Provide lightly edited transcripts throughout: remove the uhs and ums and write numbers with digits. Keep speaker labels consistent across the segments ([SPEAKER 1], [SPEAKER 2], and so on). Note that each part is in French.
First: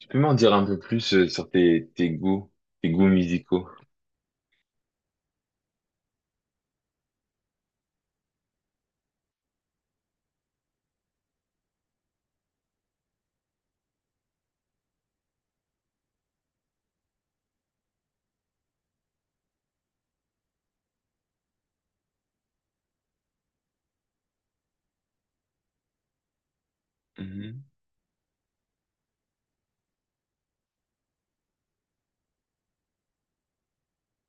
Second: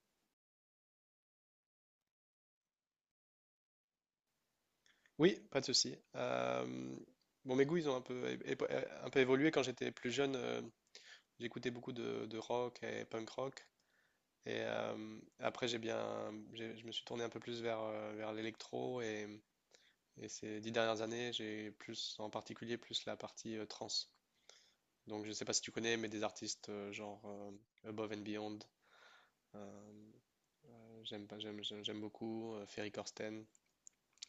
[SPEAKER 1] Peux-tu m'en dire un peu plus sur tes goûts musicaux?
[SPEAKER 2] Oui, pas de souci. Bon, mes goûts, ils ont un peu, un peu évolué. Quand j'étais plus jeune, j'écoutais beaucoup de rock et punk rock. Et après, je me suis tourné un peu plus vers, vers l'électro. Et ces dix dernières années, j'ai plus, en particulier, plus la partie trance. Donc, je ne sais pas si tu connais, mais des artistes genre
[SPEAKER 1] Mhm.
[SPEAKER 2] Above and Beyond. Euh, j'aime pas, j'aime, j'aime j'aime beaucoup. Ferry Corsten.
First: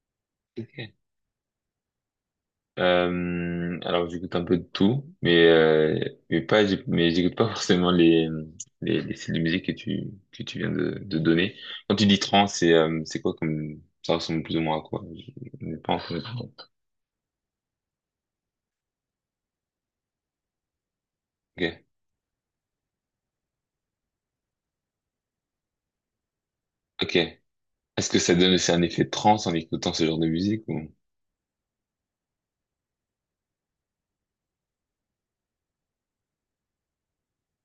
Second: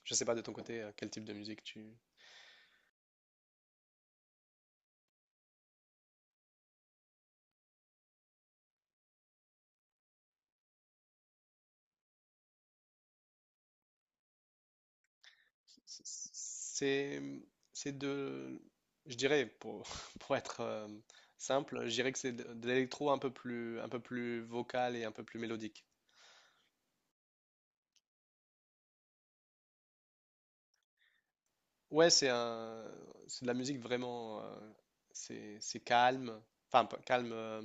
[SPEAKER 2] Je ne sais pas de ton
[SPEAKER 1] Ok.
[SPEAKER 2] côté, quel type de musique tu.
[SPEAKER 1] Alors j'écoute un peu de tout, mais pas j'éc- mais j'écoute pas forcément les styles de musique que tu viens de donner. Quand tu dis trance, c'est quoi comme ça ressemble plus ou moins à quoi? Je n'ai pas entendu.
[SPEAKER 2] C'est, c'est de, je dirais, pour, pour être simple,
[SPEAKER 1] Ok,
[SPEAKER 2] je dirais que c'est de l'électro un peu plus vocal et un peu plus mélodique.
[SPEAKER 1] ok. Est-ce que ça donne aussi un effet de trance en écoutant ce genre de musique ou?
[SPEAKER 2] Ouais, c'est un, c'est de la musique vraiment, c'est calme, enfin pas calme,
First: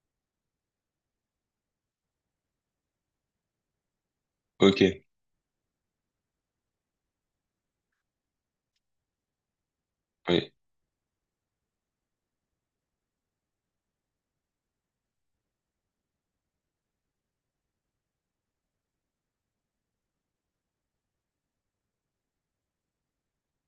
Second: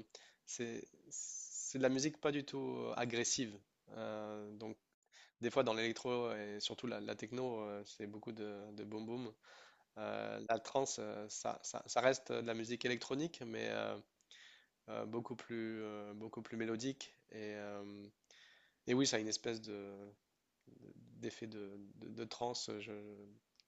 [SPEAKER 2] c'est de la musique pas du tout agressive. Donc
[SPEAKER 1] Ok,
[SPEAKER 2] des fois dans l'électro et surtout la techno, c'est beaucoup de boom boom.
[SPEAKER 1] oui,
[SPEAKER 2] La trance, ça reste de la musique électronique, mais beaucoup plus mélodique. Et oui, ça a une espèce d'effet de transe.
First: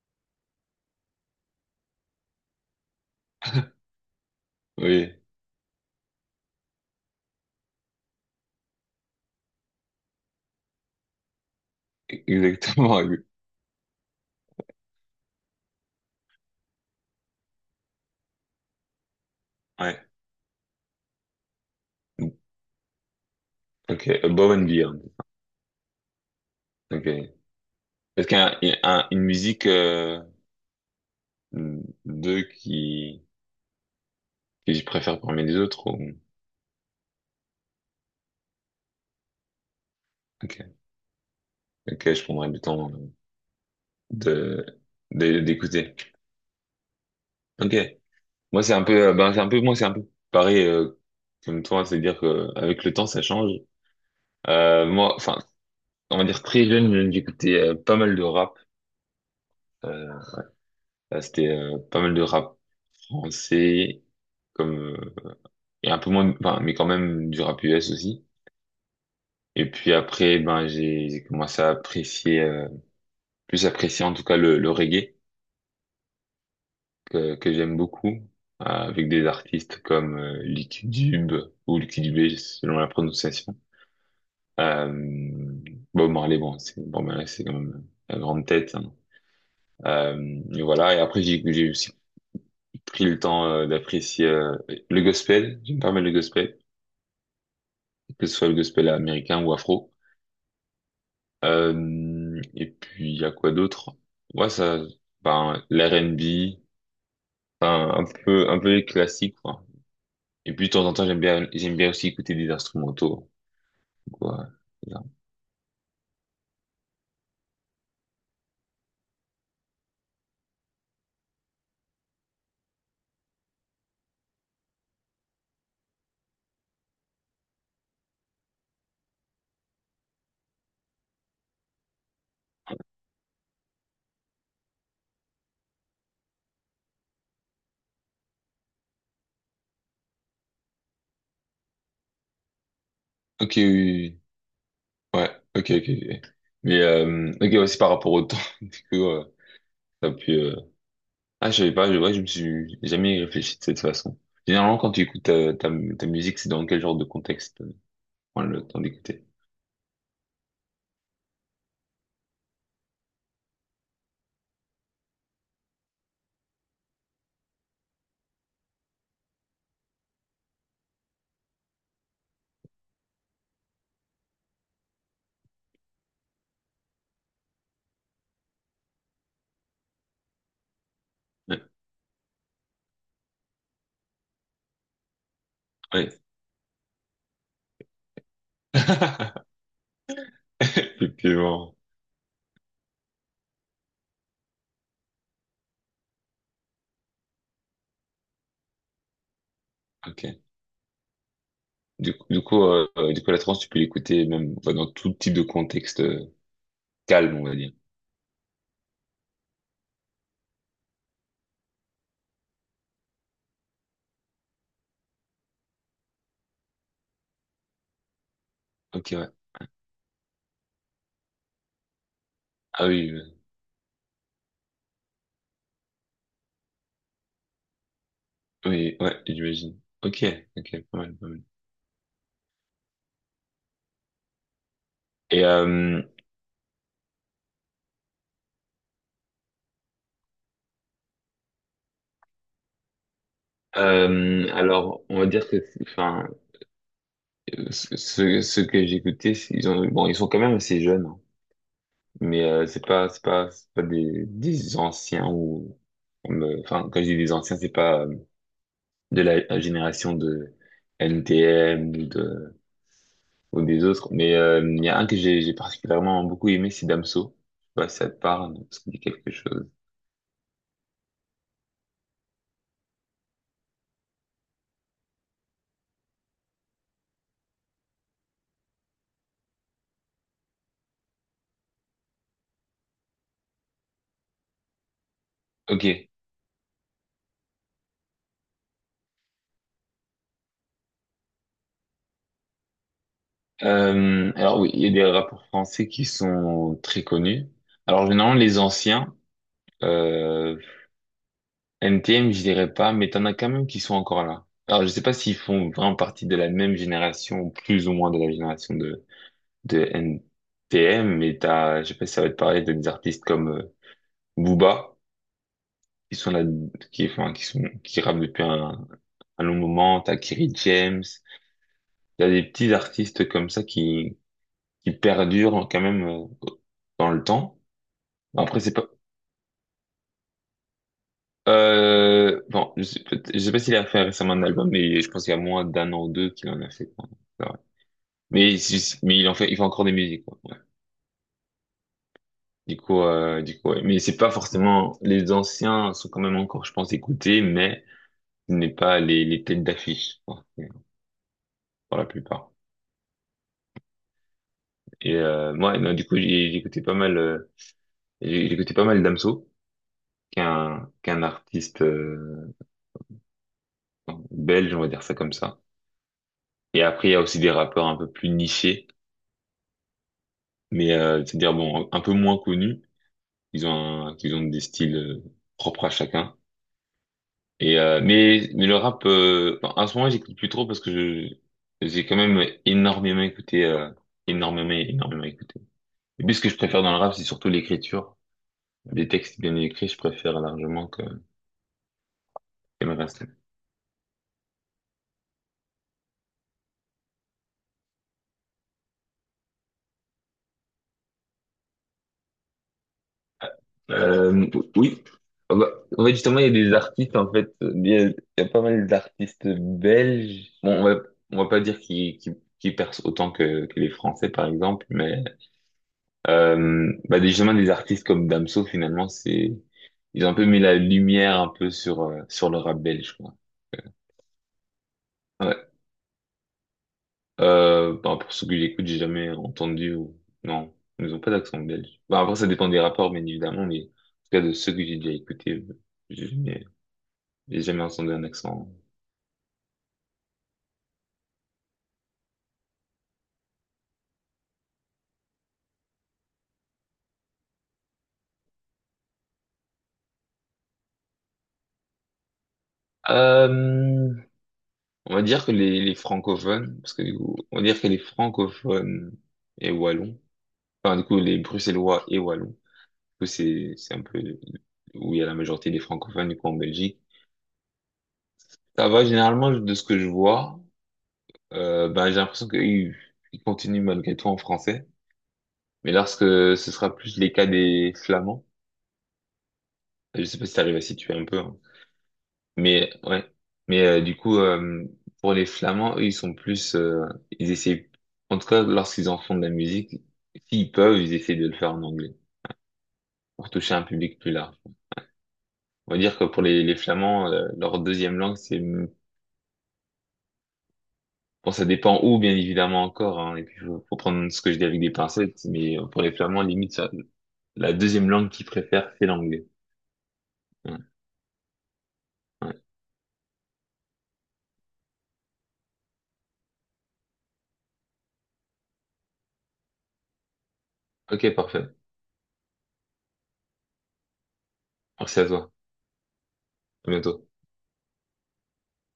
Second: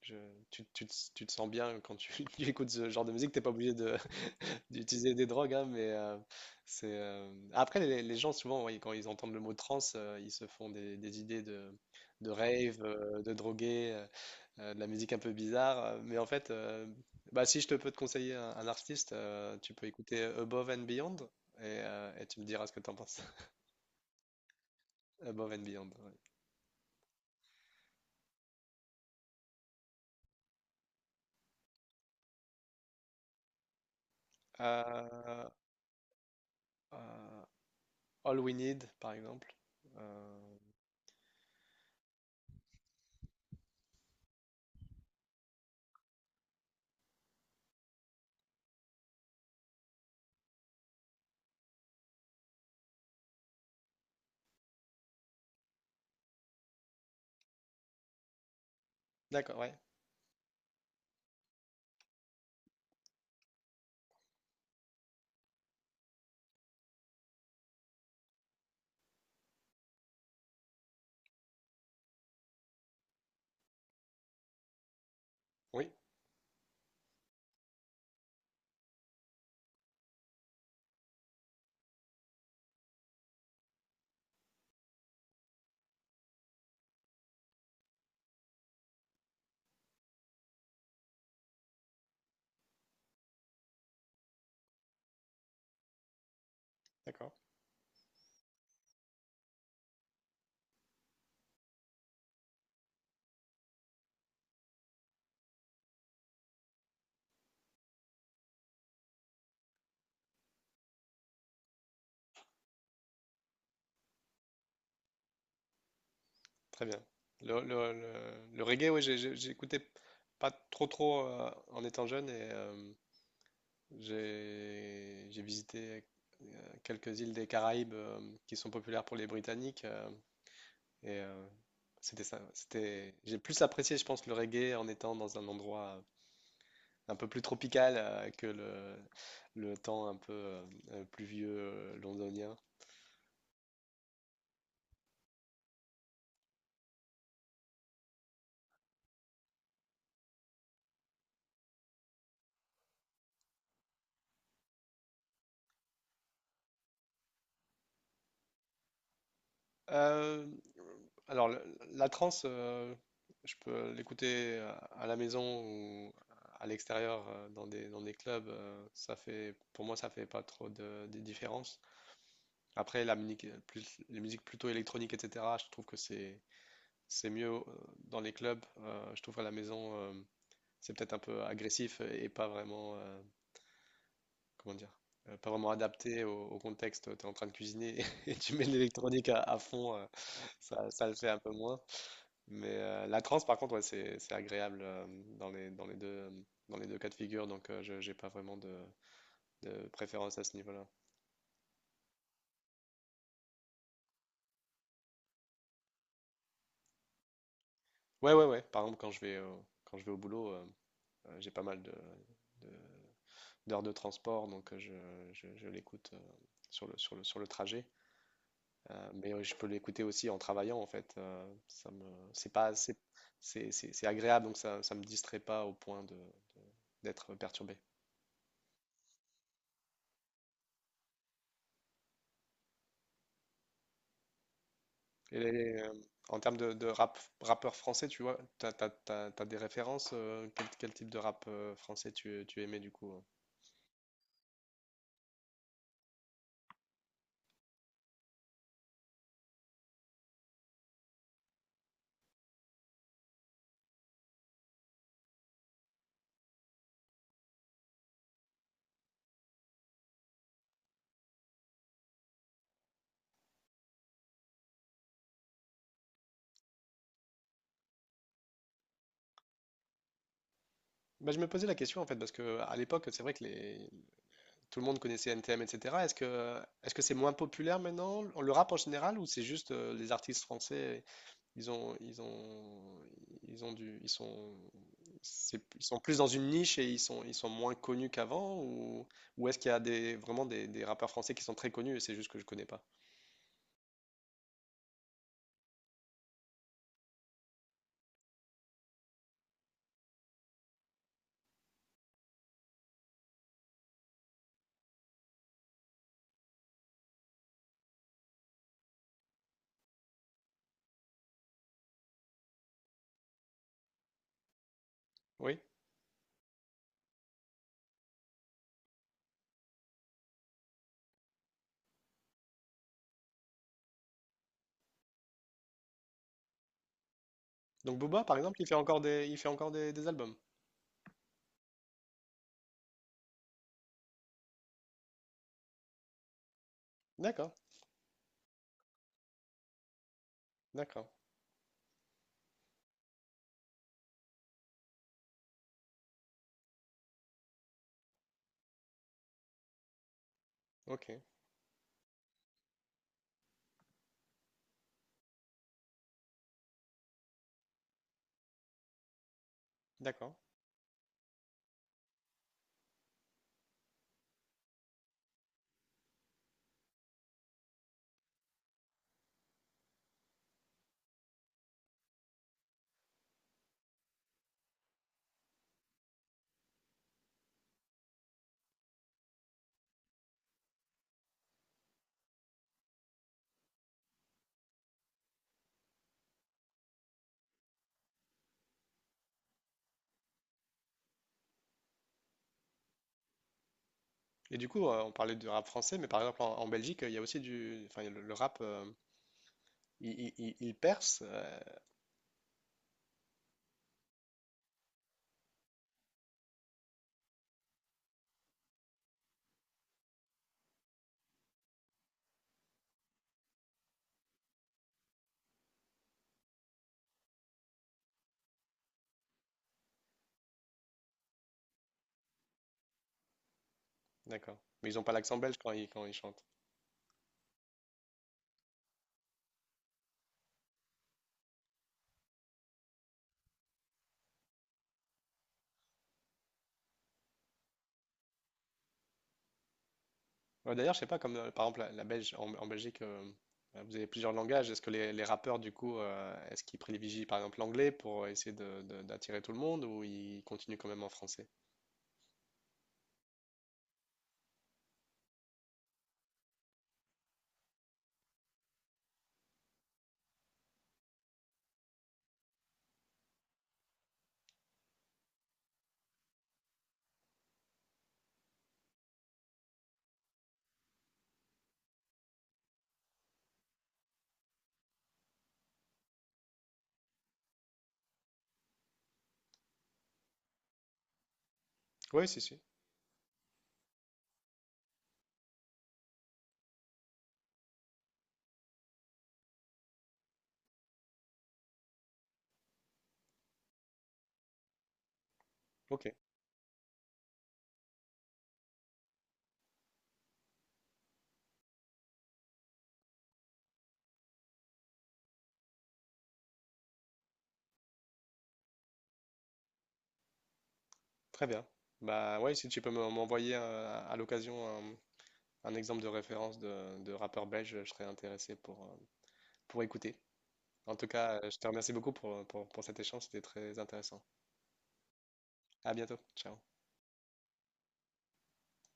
[SPEAKER 2] je- tu te sens bien quand tu tu écoutes ce genre de musique. T'es pas obligé de
[SPEAKER 1] oui,
[SPEAKER 2] d'utiliser des drogues, hein, mais c'est. Après, les gens, souvent, oui, quand ils entendent le mot trance, ils se font des idées de rave,
[SPEAKER 1] exactement.
[SPEAKER 2] de drogués de la musique un peu bizarre. Mais en fait, bah, si je te peux te conseiller un artiste, tu peux
[SPEAKER 1] Ouais.
[SPEAKER 2] écouter Above and Beyond et tu me diras ce que tu en penses.
[SPEAKER 1] Ok, Above and Beyond.
[SPEAKER 2] Above and Beyond, ouais.
[SPEAKER 1] Ok. Parce qu'un une musique deux qui que je préfère parmi
[SPEAKER 2] Euh,
[SPEAKER 1] les autres ou...
[SPEAKER 2] euh, All We Need, par exemple. Euh,
[SPEAKER 1] Ok, ok, je prendrai le temps de d'écouter. Ok, moi c'est un peu, c'est un peu, moi c'est un peu pareil comme toi, c'est-à-dire que avec le temps ça change. Moi, enfin, on va dire très jeune, j'écoutais pas mal de rap.
[SPEAKER 2] d'accord, ouais.
[SPEAKER 1] Euh, Là, c'était pas mal de rap français, comme et un peu moins, enfin, mais quand même du rap US aussi. Et puis après, ben, j'ai commencé à plus apprécier en tout cas le reggae
[SPEAKER 2] Oui,
[SPEAKER 1] que j'aime beaucoup, avec des artistes comme Lick Dube ou Lick Dubé, selon la prononciation. Euh, Bob Marley, bon, c'est bon, ben là, c'est quand même la grande tête, hein. Et voilà. Et après, j'ai aussi pris le temps d'apprécier le gospel. J'aime pas mal le gospel,
[SPEAKER 2] d'accord.
[SPEAKER 1] que ce soit le gospel américain ou afro. Et puis, il y a quoi d'autre? Ouais, ça, ben, l'R&B, enfin, un peu les classiques, quoi. Et puis, de temps en temps, j'aime bien aussi écouter des instrumentaux, quoi.
[SPEAKER 2] Très bien. Le reggae, oui, j'écoutais pas trop trop en étant jeune et j'ai visité quelques îles des Caraïbes qui sont populaires pour les Britanniques. Et euh, C'était ça. C'était, j'ai plus apprécié, je pense, le reggae en étant dans un endroit un peu plus tropical que le temps un peu pluvieux londonien.
[SPEAKER 1] Ok, oui, oui, oui. Ouais, ok, ok, ok. Mais, ok, ouais, c'est par rapport au temps, du coup, t'as pu, je savais pas, ouais, je me suis jamais réfléchi de cette façon. Généralement, quand tu écoutes ta musique, c'est dans quel genre de contexte, tu prends le temps d'écouter?
[SPEAKER 2] Euh, alors, la trance, je peux l'écouter à la maison ou à l'extérieur dans des clubs. Ça fait, pour moi, ça fait pas trop de différence. Après, la musique, les musiques plutôt électroniques, etc., je trouve que c'est mieux dans les clubs. Je trouve à la maison, c'est peut-être un peu
[SPEAKER 1] Ouais,
[SPEAKER 2] agressif et pas vraiment, comment dire, pas vraiment
[SPEAKER 1] ouais.
[SPEAKER 2] adapté au, au contexte. Tu es en train de cuisiner et tu mets de l'électronique à fond, ça, ça le fait un peu
[SPEAKER 1] Effectivement.
[SPEAKER 2] moins. Mais la trance, par contre, ouais, c'est agréable dans les, dans les deux, dans les deux cas de figure. Donc, je j'ai pas vraiment de
[SPEAKER 1] Ok.
[SPEAKER 2] préférence à ce niveau-là.
[SPEAKER 1] Du coup, la trance, tu peux l'écouter même enfin, dans tout type de contexte calme, on va dire.
[SPEAKER 2] Ouais, ouais, ouais. Par exemple, quand je vais au boulot, j'ai pas mal de d'heures de transport, donc je l'écoute sur sur le trajet.
[SPEAKER 1] Ok, ouais.
[SPEAKER 2] Mais je peux l'écouter aussi en travaillant, en fait. Ça me, c'est pas,
[SPEAKER 1] Ah oui,
[SPEAKER 2] c'est- C'est agréable, donc ça me distrait pas au point de d'être perturbé.
[SPEAKER 1] oui, ouais, j'imagine. Ok, ok, pas mal, pas mal.
[SPEAKER 2] Et
[SPEAKER 1] Et
[SPEAKER 2] les- euh, En termes de rap, rappeur français, tu vois, t'as des références, quel type de rap français tu aimais du coup, hein?
[SPEAKER 1] alors, on va dire que, enfin, ceux, ceux que j'ai écoutés, ils ont, bon, ils sont quand même assez jeunes, hein. Mais c'est pas des, des anciens ou, enfin, quand je dis des anciens, c'est pas de la génération de NTM ou des autres. Mais il y a un que j'ai particulièrement beaucoup aimé, c'est Damso. Je sais pas si ça te parle, ça te dit quelque chose.
[SPEAKER 2] Bah, je me posais la question en fait, parce que à l'époque, c'est vrai que les, tout le monde connaissait NTM, etc. Est-ce que c'est moins populaire maintenant, le rap en général, ou c'est juste les artistes français, ils ont ils ont ils ont du ils sont c'est- ils
[SPEAKER 1] Ok.
[SPEAKER 2] sont plus dans une niche et ils sont moins connus qu'avant, ou est-ce qu'il y a des vraiment des rappeurs français qui sont très connus et c'est juste que je connais pas?
[SPEAKER 1] Alors oui, il y a des rappeurs français qui sont très connus. Alors généralement les anciens, euh, NTM je dirais pas, mais t'en as quand même qui sont encore là. Alors je sais pas s'ils font vraiment partie de la même génération, plus ou moins de la génération de NTM, mais t'as, je sais pas si ça va te parler t'as des artistes comme Booba
[SPEAKER 2] Oui.
[SPEAKER 1] qui sont là, qui enfin, qui sont qui rappent depuis un, à nos moment, t'as Kerry James, il y a des petits artistes comme ça qui perdurent quand même dans le temps.
[SPEAKER 2] Donc Booba, par
[SPEAKER 1] Après,
[SPEAKER 2] exemple,
[SPEAKER 1] c'est pas...
[SPEAKER 2] il fait encore des albums.
[SPEAKER 1] Bon, je sais, peut- je sais pas s'il a fait récemment un album, mais je pense qu'il y a moins d'un an ou deux qu'il en a fait, quoi. C'est
[SPEAKER 2] D'accord,
[SPEAKER 1] vrai. Mais, si- mais il en fait, il fait encore des musiques, quoi. Ouais.
[SPEAKER 2] d'accord,
[SPEAKER 1] Du coup, ouais. Mais c'est pas forcément... Les anciens sont quand même encore, je pense, écoutés, mais ce n'est pas les têtes d'affiche, quoi,
[SPEAKER 2] ok,
[SPEAKER 1] pour la plupart. Et moi, non, du coup, j'ai écouté pas mal... j'ai écouté pas mal Damso.
[SPEAKER 2] d'accord.
[SPEAKER 1] Qu'un artiste belge, on va dire ça comme ça. Et après, il y a aussi des rappeurs un peu plus nichés, mais c'est-à-dire bon, un peu moins connus. Ils ont un, ils ont des styles propres à chacun. Et mais le rap, enfin, en ce moment, j'écoute plus trop parce que je j'ai quand même énormément écouté, énormément, énormément écouté. Et puis, ce que je préfère dans le rap, c'est surtout l'écriture. Des textes bien écrits, je préfère largement que le reste.
[SPEAKER 2] Et du coup, on parlait du rap français, mais par exemple en, en Belgique, il y a aussi du enfin le rap. Ils percent?
[SPEAKER 1] Euh, oui. Ah bah, en fait, justement, il y a des artistes, en fait, il y a pas mal d'artistes belges. Bon, on va pas dire qu'ils qui percent autant que les Français, par exemple, mais bah, des- justement, des artistes comme Damso, finalement, c'est ils ont un peu mis la lumière un peu sur, sur le rap belge, quoi.
[SPEAKER 2] D'accord. Mais ils n'ont pas l'accent belge
[SPEAKER 1] Ouais.
[SPEAKER 2] quand ils chantent.
[SPEAKER 1] Bah, pour ceux que j'écoute, j'ai jamais entendu ou... Non, ils ont pas d'accent belge. Bah, après, ça dépend des rapports, bien évidemment, mais en tout cas, de ceux que j'ai déjà écoutés, j'ai jamais entendu un accent.
[SPEAKER 2] Ouais, d'ailleurs, je sais pas, comme par exemple la Belge, en, en Belgique, vous avez plusieurs langages. Est-ce que les rappeurs, du coup, est-ce qu'ils privilégient par exemple l'anglais pour essayer d'attirer tout le monde ou ils continuent quand même en français?
[SPEAKER 1] Euh, on va dire que les francophones, parce que du coup, on va dire que les francophones et wallons, enfin du coup les bruxellois et wallons, du coup c'est un peu où il y a la majorité des francophones du coup en Belgique. Ça va généralement de ce que je vois, ben j'ai l'impression qu'ils ils continuent malgré tout en français, mais lorsque ce sera plus les cas des flamands, je sais pas si t'arrives à situer un peu, hein.
[SPEAKER 2] Oui, si, si.
[SPEAKER 1] Mais ouais, mais euh, du coup, euh, pour les Flamands, eux, ils sont plus, ils essaient, en tout cas, lorsqu'ils en font de la musique, s'ils peuvent, ils essaient de le faire en anglais pour toucher un public plus large. On va
[SPEAKER 2] Ok,
[SPEAKER 1] dire que pour les Flamands, leur deuxième langue, c'est, bon, ça dépend où, bien évidemment encore, hein, et puis faut prendre ce que je dis avec des pincettes, mais pour les Flamands, limite, ça- la deuxième langue qu'ils préfèrent, c'est l'anglais. Ouais,
[SPEAKER 2] très bien. Bah ouais,
[SPEAKER 1] ouais.
[SPEAKER 2] si tu peux m'envoyer à l'occasion un exemple de référence de rappeur belge, je serais intéressé pour écouter. En tout
[SPEAKER 1] Ok,
[SPEAKER 2] cas, je te
[SPEAKER 1] parfait.
[SPEAKER 2] remercie beaucoup pour cet échange, c'était très intéressant.
[SPEAKER 1] Merci à toi.
[SPEAKER 2] À bientôt, ciao.
[SPEAKER 1] À bientôt.